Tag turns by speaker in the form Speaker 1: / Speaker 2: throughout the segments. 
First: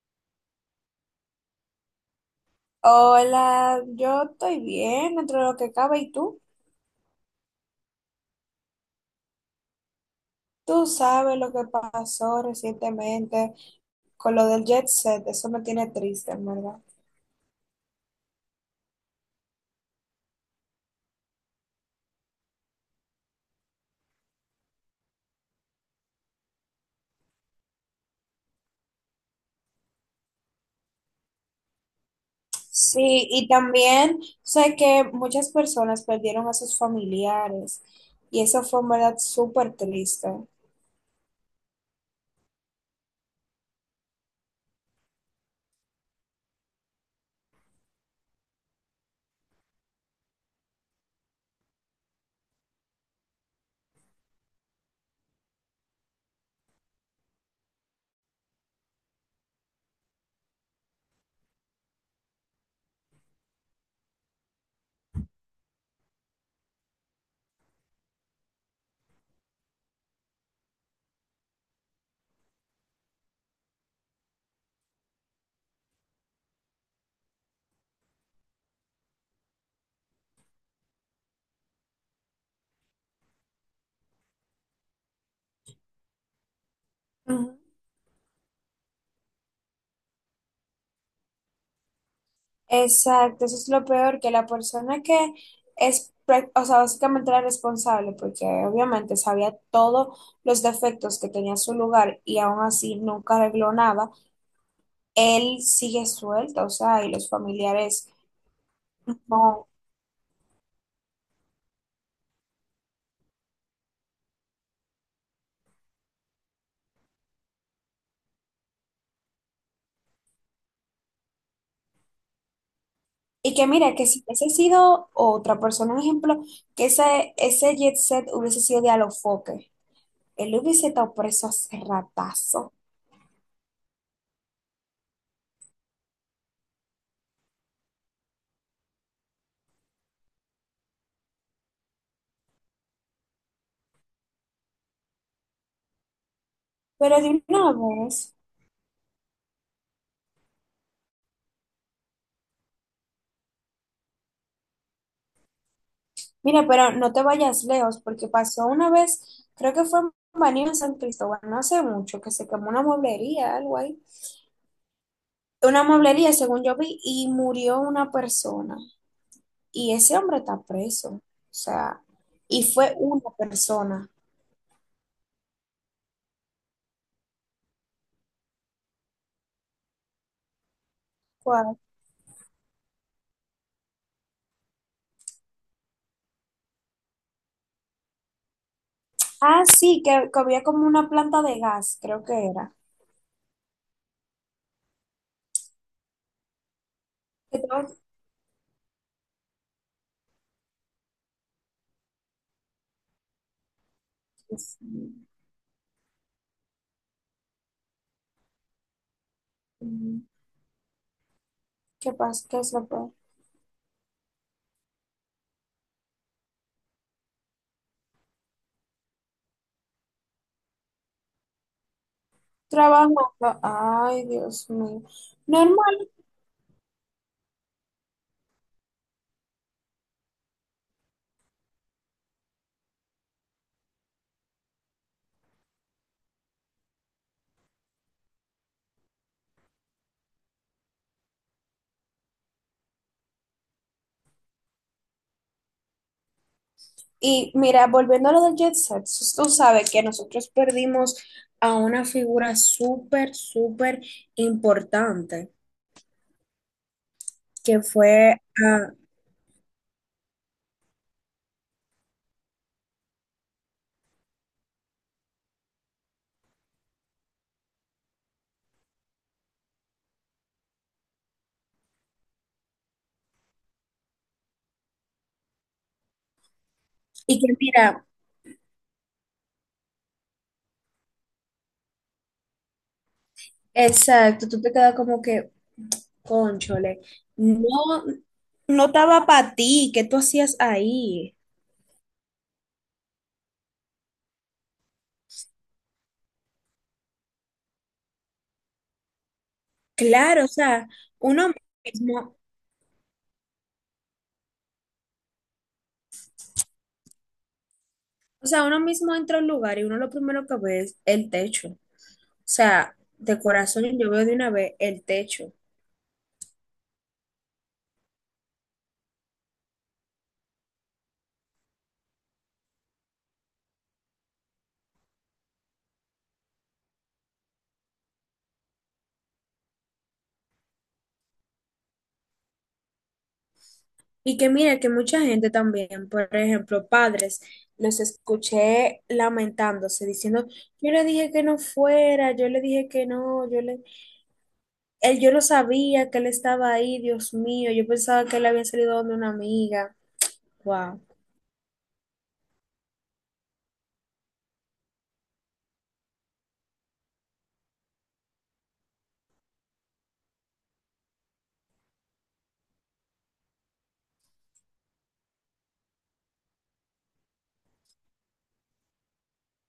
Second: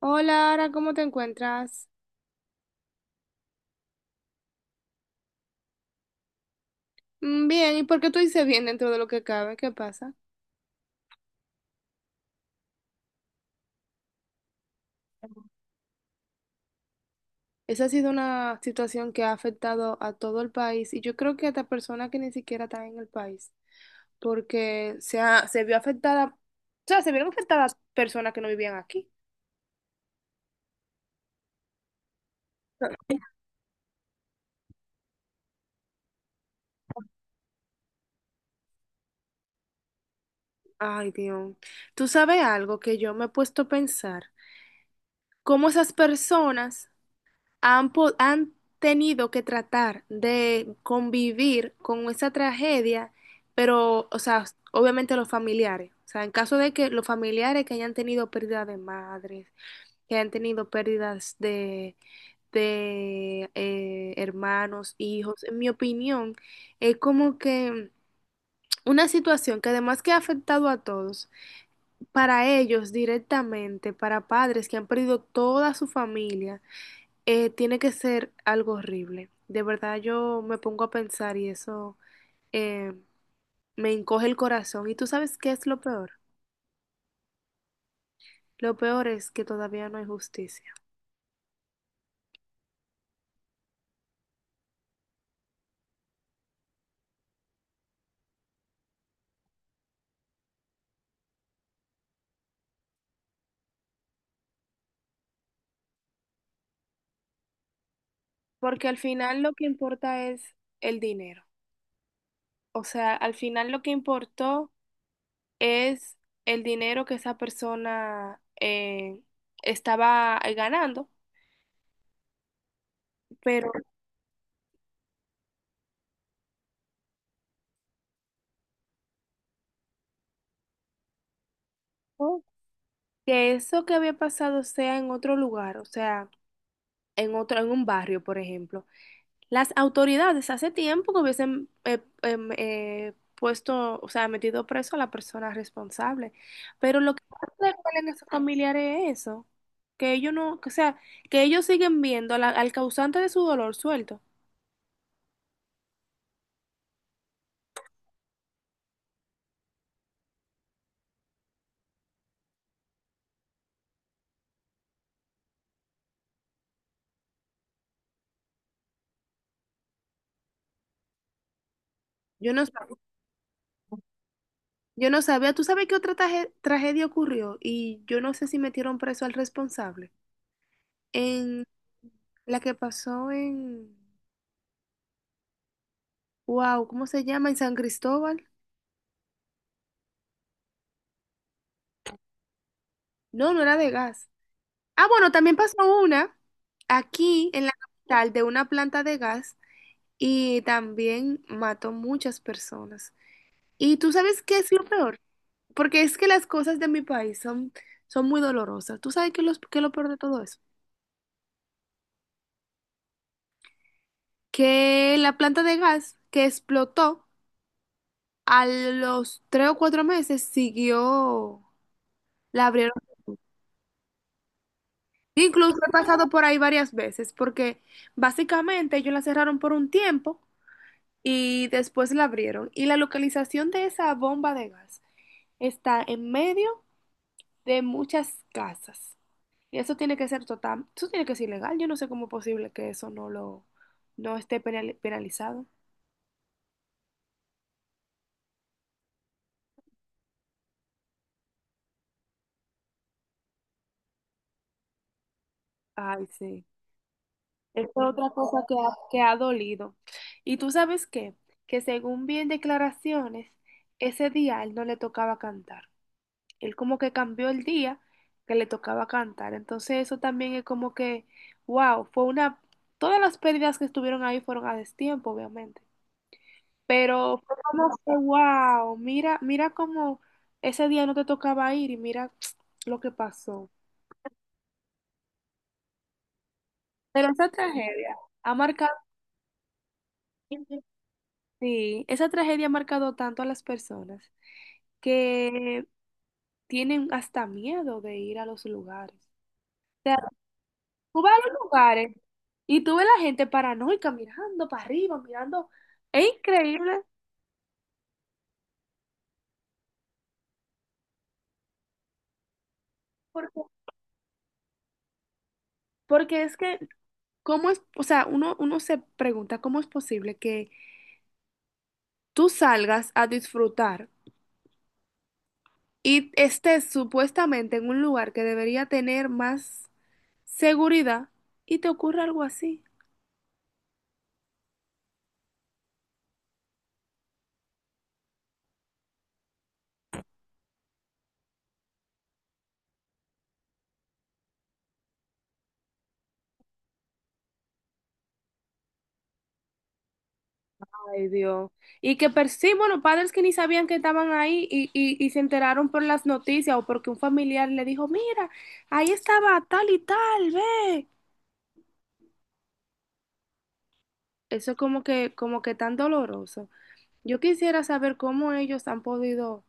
Speaker 1: Hola, Ara, ¿cómo te encuentras?
Speaker 2: Hola, yo estoy bien dentro de lo que cabe. ¿Y tú?
Speaker 1: Bien, ¿y por qué tú dices bien dentro de lo que cabe? ¿Qué pasa?
Speaker 2: Tú sabes lo que pasó recientemente con lo del Jet Set. Eso me tiene triste, en verdad.
Speaker 1: Esa ha sido una situación que ha afectado a todo el país y yo creo que hasta personas que ni siquiera están en el país, porque se vio afectada, o sea, se vieron afectadas personas que no vivían aquí.
Speaker 2: Sí, y también sé que muchas personas perdieron a sus familiares y eso fue en verdad súper triste.
Speaker 1: Ay, Dios. Tú sabes algo que yo me he puesto a pensar, cómo esas personas han tenido que tratar de convivir con esa tragedia, pero, o sea, obviamente los familiares. O sea, en caso de que los familiares que hayan tenido pérdida de madres, que hayan tenido pérdidas de hermanos, hijos, en mi opinión, es como que una situación que además que ha afectado a todos, para ellos directamente, para padres que han perdido toda su familia. Tiene que ser algo horrible. De verdad yo me pongo a pensar y eso eh, me encoge el corazón. ¿Y tú sabes qué es lo peor?
Speaker 2: Ujú.
Speaker 1: Lo peor es que todavía no hay justicia.
Speaker 2: Exacto, eso es lo peor, que la persona que es, o sea, básicamente la responsable, porque obviamente sabía todos los defectos que tenía su lugar y aún así nunca arregló nada, él sigue suelto, o sea, y los familiares
Speaker 1: Porque al final lo que
Speaker 2: no.
Speaker 1: importa es el dinero. O sea, al final lo que importó es el dinero que esa persona estaba ganando.
Speaker 2: Y que
Speaker 1: Pero
Speaker 2: mira, que si hubiese sido otra persona, un ejemplo, que ese Jet Set hubiese sido de Alofoque, él hubiese estado preso hace
Speaker 1: no
Speaker 2: ratazo,
Speaker 1: que eso que había pasado sea en otro lugar, o sea, en otro, en un barrio, por ejemplo. Las autoridades hace tiempo que hubiesen puesto, o sea, metido preso a la persona responsable. Pero lo
Speaker 2: pero
Speaker 1: que más
Speaker 2: de una
Speaker 1: le duele a esos
Speaker 2: vez.
Speaker 1: familiares es eso, que ellos no, que, o sea, que ellos siguen viendo a al causante de su dolor suelto.
Speaker 2: Mira, pero no te vayas lejos, porque pasó una vez, creo que fue en Baní en San Cristóbal, no hace mucho, que se quemó una mueblería, algo ahí. Una mueblería, según yo vi, y murió una persona. Y ese hombre está preso. O sea,
Speaker 1: Yo
Speaker 2: y
Speaker 1: no,
Speaker 2: fue
Speaker 1: sab-
Speaker 2: una persona.
Speaker 1: yo no sabía, ¿tú sabes qué otra tragedia ocurrió? Y yo no sé si metieron preso al responsable. En
Speaker 2: ¿Cuál?
Speaker 1: la que pasó en, wow, ¿cómo se llama? En San Cristóbal.
Speaker 2: Ah, sí, que había como una planta de gas, creo que era.
Speaker 1: No, no era de gas. Ah, bueno, también pasó una aquí
Speaker 2: Que
Speaker 1: en la
Speaker 2: todo-
Speaker 1: capital de una planta de gas y también mató muchas personas. Y tú sabes qué es lo
Speaker 2: Ujú.
Speaker 1: peor, porque es que las cosas de mi país son muy dolorosas. ¿Tú sabes qué, qué es lo peor de todo eso?
Speaker 2: ¿Qué pasa? ¿Qué es lo peor?
Speaker 1: Que la planta de gas que explotó a los tres o cuatro meses siguió, la abrieron.
Speaker 2: Trabajando. Ay, Dios mío.
Speaker 1: Incluso he
Speaker 2: Normal.
Speaker 1: pasado por ahí varias veces, porque básicamente ellos la cerraron por un tiempo y después la abrieron. Y la localización de esa bomba de gas está en medio de muchas casas. Y eso tiene que ser total, eso tiene que ser ilegal. Yo no sé cómo es posible que eso no lo, no esté penalizado.
Speaker 2: Y mira, volviendo a lo del Jet Set, tú sabes que nosotros perdimos a una figura súper, súper importante,
Speaker 1: Ay, sí.
Speaker 2: que
Speaker 1: Es otra
Speaker 2: fue a...
Speaker 1: cosa que ha dolido. Y tú sabes qué, que según bien declaraciones, ese día a él no le tocaba cantar. Él como que cambió el día que le tocaba cantar. Entonces eso también es como que, wow, fue una, todas las pérdidas que estuvieron ahí fueron a destiempo, obviamente. Pero
Speaker 2: Y que
Speaker 1: fue como
Speaker 2: mira,
Speaker 1: que, wow, mira, mira cómo ese día no te tocaba ir y mira lo que pasó.
Speaker 2: exacto, tú te quedas como que, conchole,
Speaker 1: Pero esa
Speaker 2: no,
Speaker 1: tragedia ha
Speaker 2: no
Speaker 1: marcado,
Speaker 2: estaba para ti, ¿qué tú hacías ahí?
Speaker 1: sí, esa tragedia ha marcado tanto a las personas que tienen hasta miedo de ir a los lugares. O
Speaker 2: Claro, o sea,
Speaker 1: Tú vas a
Speaker 2: uno
Speaker 1: los lugares
Speaker 2: mismo,
Speaker 1: y tú ves la gente paranoica mirando para arriba, mirando. Es increíble
Speaker 2: uno mismo entra a un lugar y uno lo primero que ve es el techo. O sea, de
Speaker 1: porque,
Speaker 2: corazón yo veo de una vez el techo.
Speaker 1: porque es que, ¿cómo es? O sea, uno se pregunta cómo es posible que tú salgas a disfrutar y estés supuestamente en un lugar que debería tener más seguridad y te ocurra algo así.
Speaker 2: Y que mira que mucha gente también, por ejemplo, padres, los escuché lamentándose, diciendo, yo le dije que no fuera, yo le dije que no, yo le, él, yo no sabía que él estaba ahí, Dios mío, yo pensaba que él había salido donde una amiga. Wow.
Speaker 1: Ay, Dios. Y que per sí, bueno, padres que ni sabían que estaban ahí y se enteraron por las noticias o porque un familiar le dijo, mira, ahí estaba tal y tal, ve. Eso es como que tan doloroso. Yo quisiera saber cómo ellos han podido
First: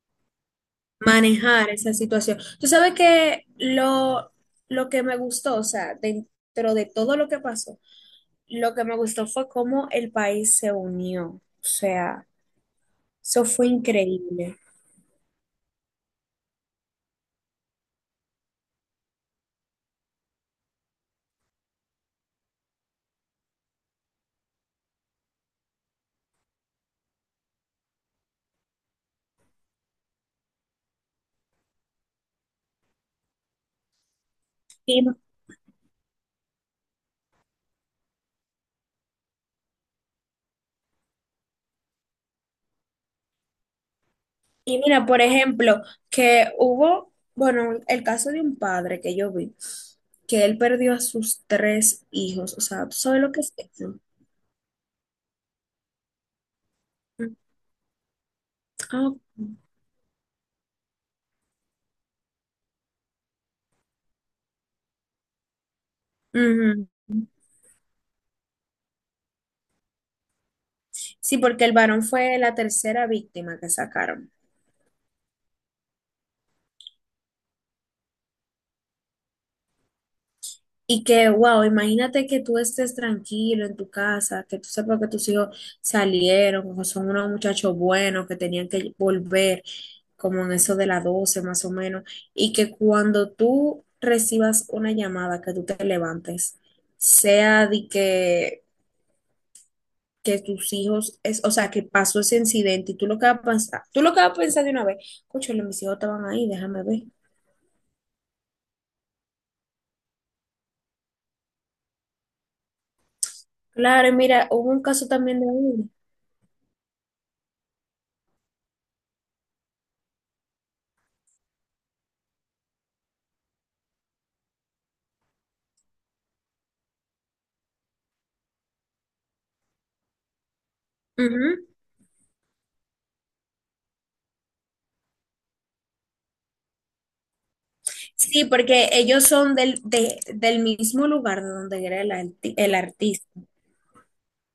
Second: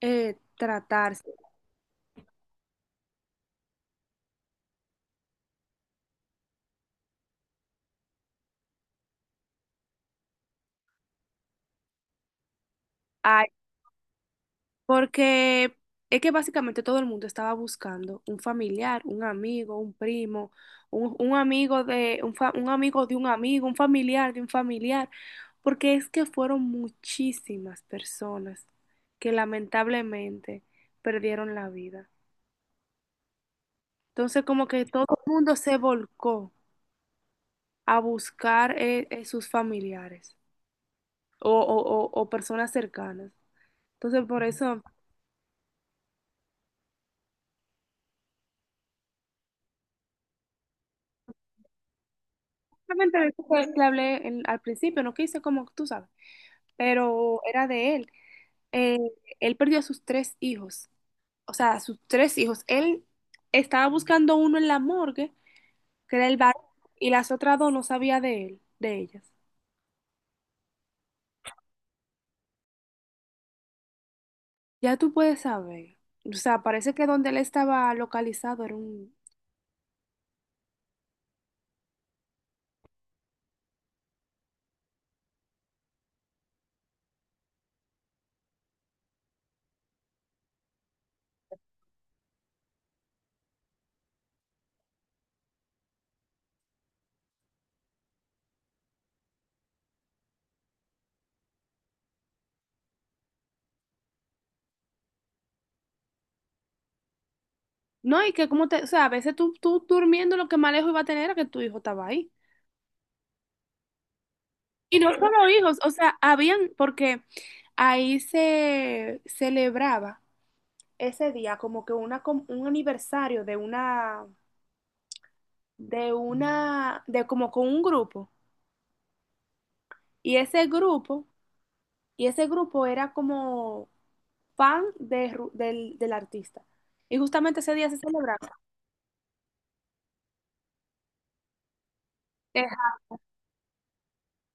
Speaker 1: tratarse.
Speaker 2: Manejar esa situación. Tú sabes que lo que me gustó, o sea, dentro de todo lo que pasó, lo que me gustó fue cómo el país se unió. O sea, eso fue increíble.
Speaker 1: Porque es que básicamente todo el mundo estaba buscando un familiar, un amigo, un primo, un amigo de un amigo, un familiar de un familiar, porque es que fueron muchísimas personas que lamentablemente perdieron la vida. Entonces como que
Speaker 2: Y
Speaker 1: todo el mundo se volcó a buscar sus familiares o personas cercanas. Entonces por
Speaker 2: Y
Speaker 1: eso,
Speaker 2: mira, por ejemplo, que hubo, bueno, el caso de un padre que yo vi, que él perdió a sus tres hijos. O sea, ¿tú
Speaker 1: realmente
Speaker 2: sabes
Speaker 1: de
Speaker 2: lo que
Speaker 1: eso
Speaker 2: es
Speaker 1: fue que
Speaker 2: eso?
Speaker 1: hablé al principio, no quise como tú sabes
Speaker 2: Mm,
Speaker 1: pero era de él. Eh,
Speaker 2: ah,
Speaker 1: Él perdió a sus tres hijos, o sea, a sus tres hijos. Él estaba buscando uno en la morgue, que era el varón,
Speaker 2: ujú.
Speaker 1: y las otras dos no sabía de él, de ellas.
Speaker 2: Sí, porque el varón fue la tercera víctima que sacaron.
Speaker 1: Ya tú puedes saber. O sea, parece que donde él estaba localizado era un...
Speaker 2: Y que, wow, imagínate que tú estés tranquilo en tu casa, que tú sepas que tus hijos salieron, que son unos muchachos buenos, que tenían que volver, como en eso de las 12 más o menos, y que cuando tú recibas una llamada, que tú te levantes, sea de que tus hijos, es, o sea, que pasó ese incidente y tú lo que vas a pensar, tú lo que vas a pensar de una vez, cóchale, mis hijos estaban ahí, déjame ver.
Speaker 1: No, y que como te... O sea, a veces tú durmiendo lo que más lejos iba a tener era que tu hijo estaba ahí.
Speaker 2: Claro, y mira, hubo un
Speaker 1: Y
Speaker 2: caso
Speaker 1: no
Speaker 2: también de
Speaker 1: solo hijos,
Speaker 2: uno.
Speaker 1: o sea, habían, porque ahí se celebraba ese día como que un aniversario de una de como con un grupo. Y ese grupo,
Speaker 2: Ujú.
Speaker 1: y ese grupo era como fan de, del artista. Y justamente ese día se
Speaker 2: Sí,
Speaker 1: celebraba.
Speaker 2: porque ellos son del, del mismo lugar de donde era el, el artista.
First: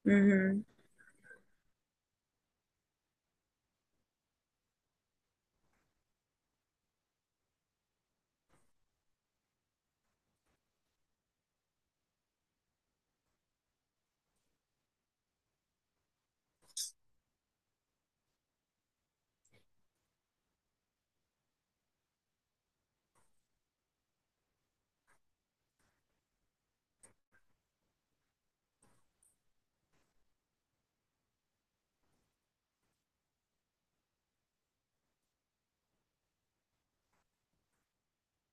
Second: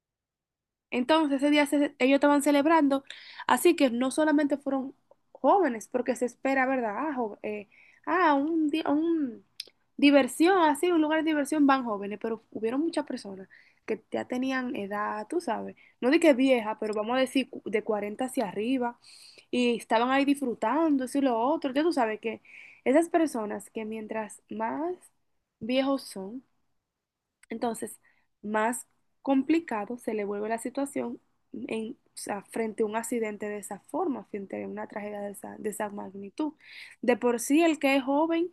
Speaker 2: Ujú.
Speaker 1: Entonces, ellos estaban celebrando, así que no solamente fueron jóvenes, porque se espera, ¿verdad? Ah, un diversión, así, un lugar de diversión van jóvenes, pero hubieron muchas personas que ya tenían edad, tú sabes, no de que vieja, pero vamos a decir de 40 hacia arriba, y estaban ahí disfrutando, eso y lo otro. Ya tú sabes que esas personas que mientras más viejos son, entonces, más complicado se le vuelve la situación en, o sea, frente a un accidente de esa forma, frente a una tragedia de de esa magnitud. De por sí, el que es joven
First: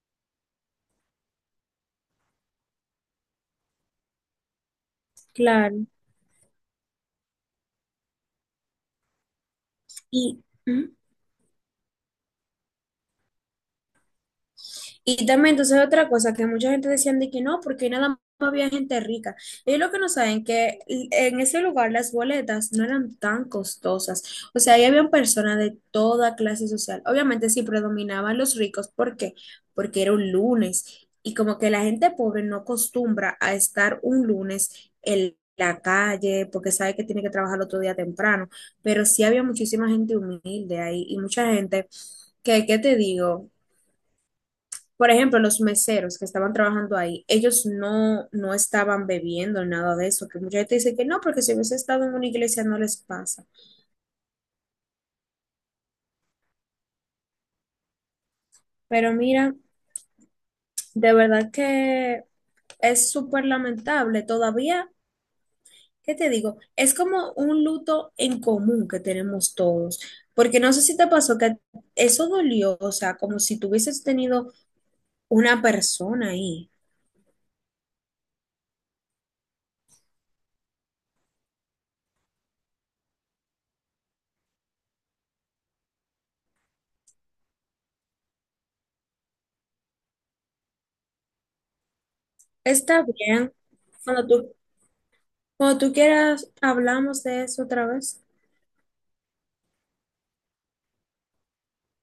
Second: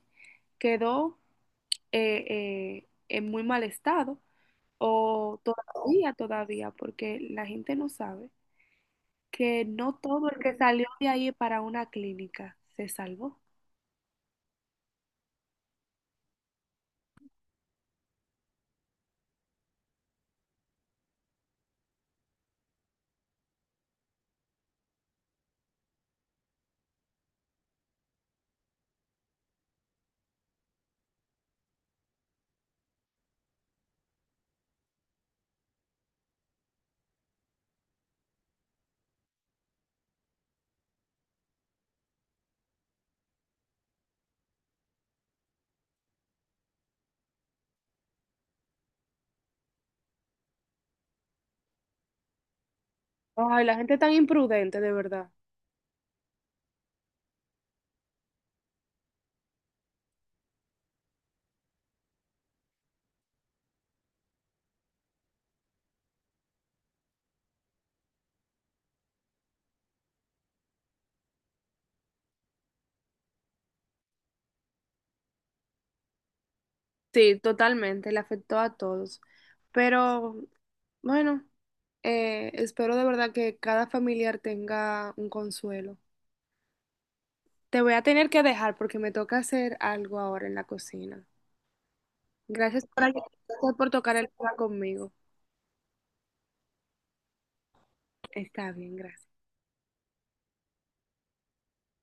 Speaker 1: quedó en muy mal estado, o
Speaker 2: Claro.
Speaker 1: todavía, porque la gente no sabe que no todo el
Speaker 2: Y,
Speaker 1: que salió
Speaker 2: ujú.
Speaker 1: de ahí para una clínica se salvó.
Speaker 2: Y también, entonces, otra cosa que mucha gente decían de que no, porque nada más había gente rica. Ellos lo que no saben que en ese lugar las boletas no eran tan costosas. O sea, ahí habían personas de toda clase social. Obviamente, sí predominaban los ricos. ¿Por qué? Porque era un lunes. Y como que la gente pobre no acostumbra a estar un lunes en la calle, porque sabe que tiene que trabajar el otro día temprano. Pero sí había muchísima gente humilde ahí y mucha gente que, ¿qué te digo? Por ejemplo, los meseros que estaban trabajando ahí, ellos no, no estaban bebiendo nada de eso, que mucha gente dice que no, porque si hubiese estado en una iglesia no les pasa.
Speaker 1: Ay, la gente tan imprudente, de verdad.
Speaker 2: Pero mira, de verdad que es súper lamentable. Todavía, ¿qué te digo? Es como un luto en común que tenemos todos, porque no sé si te pasó que eso dolió, o sea, como si tuvieses tenido una persona ahí.
Speaker 1: Sí, totalmente, le afectó a todos. Pero bueno, espero de verdad que cada familiar tenga un consuelo. Te voy a tener que dejar porque me toca hacer algo ahora en la cocina. Gracias por,
Speaker 2: Está bien,
Speaker 1: gracias por tocar
Speaker 2: cuando
Speaker 1: el
Speaker 2: tú,
Speaker 1: tema conmigo.
Speaker 2: cuando tú quieras, hablamos de eso otra vez.
Speaker 1: Está bien, gracias.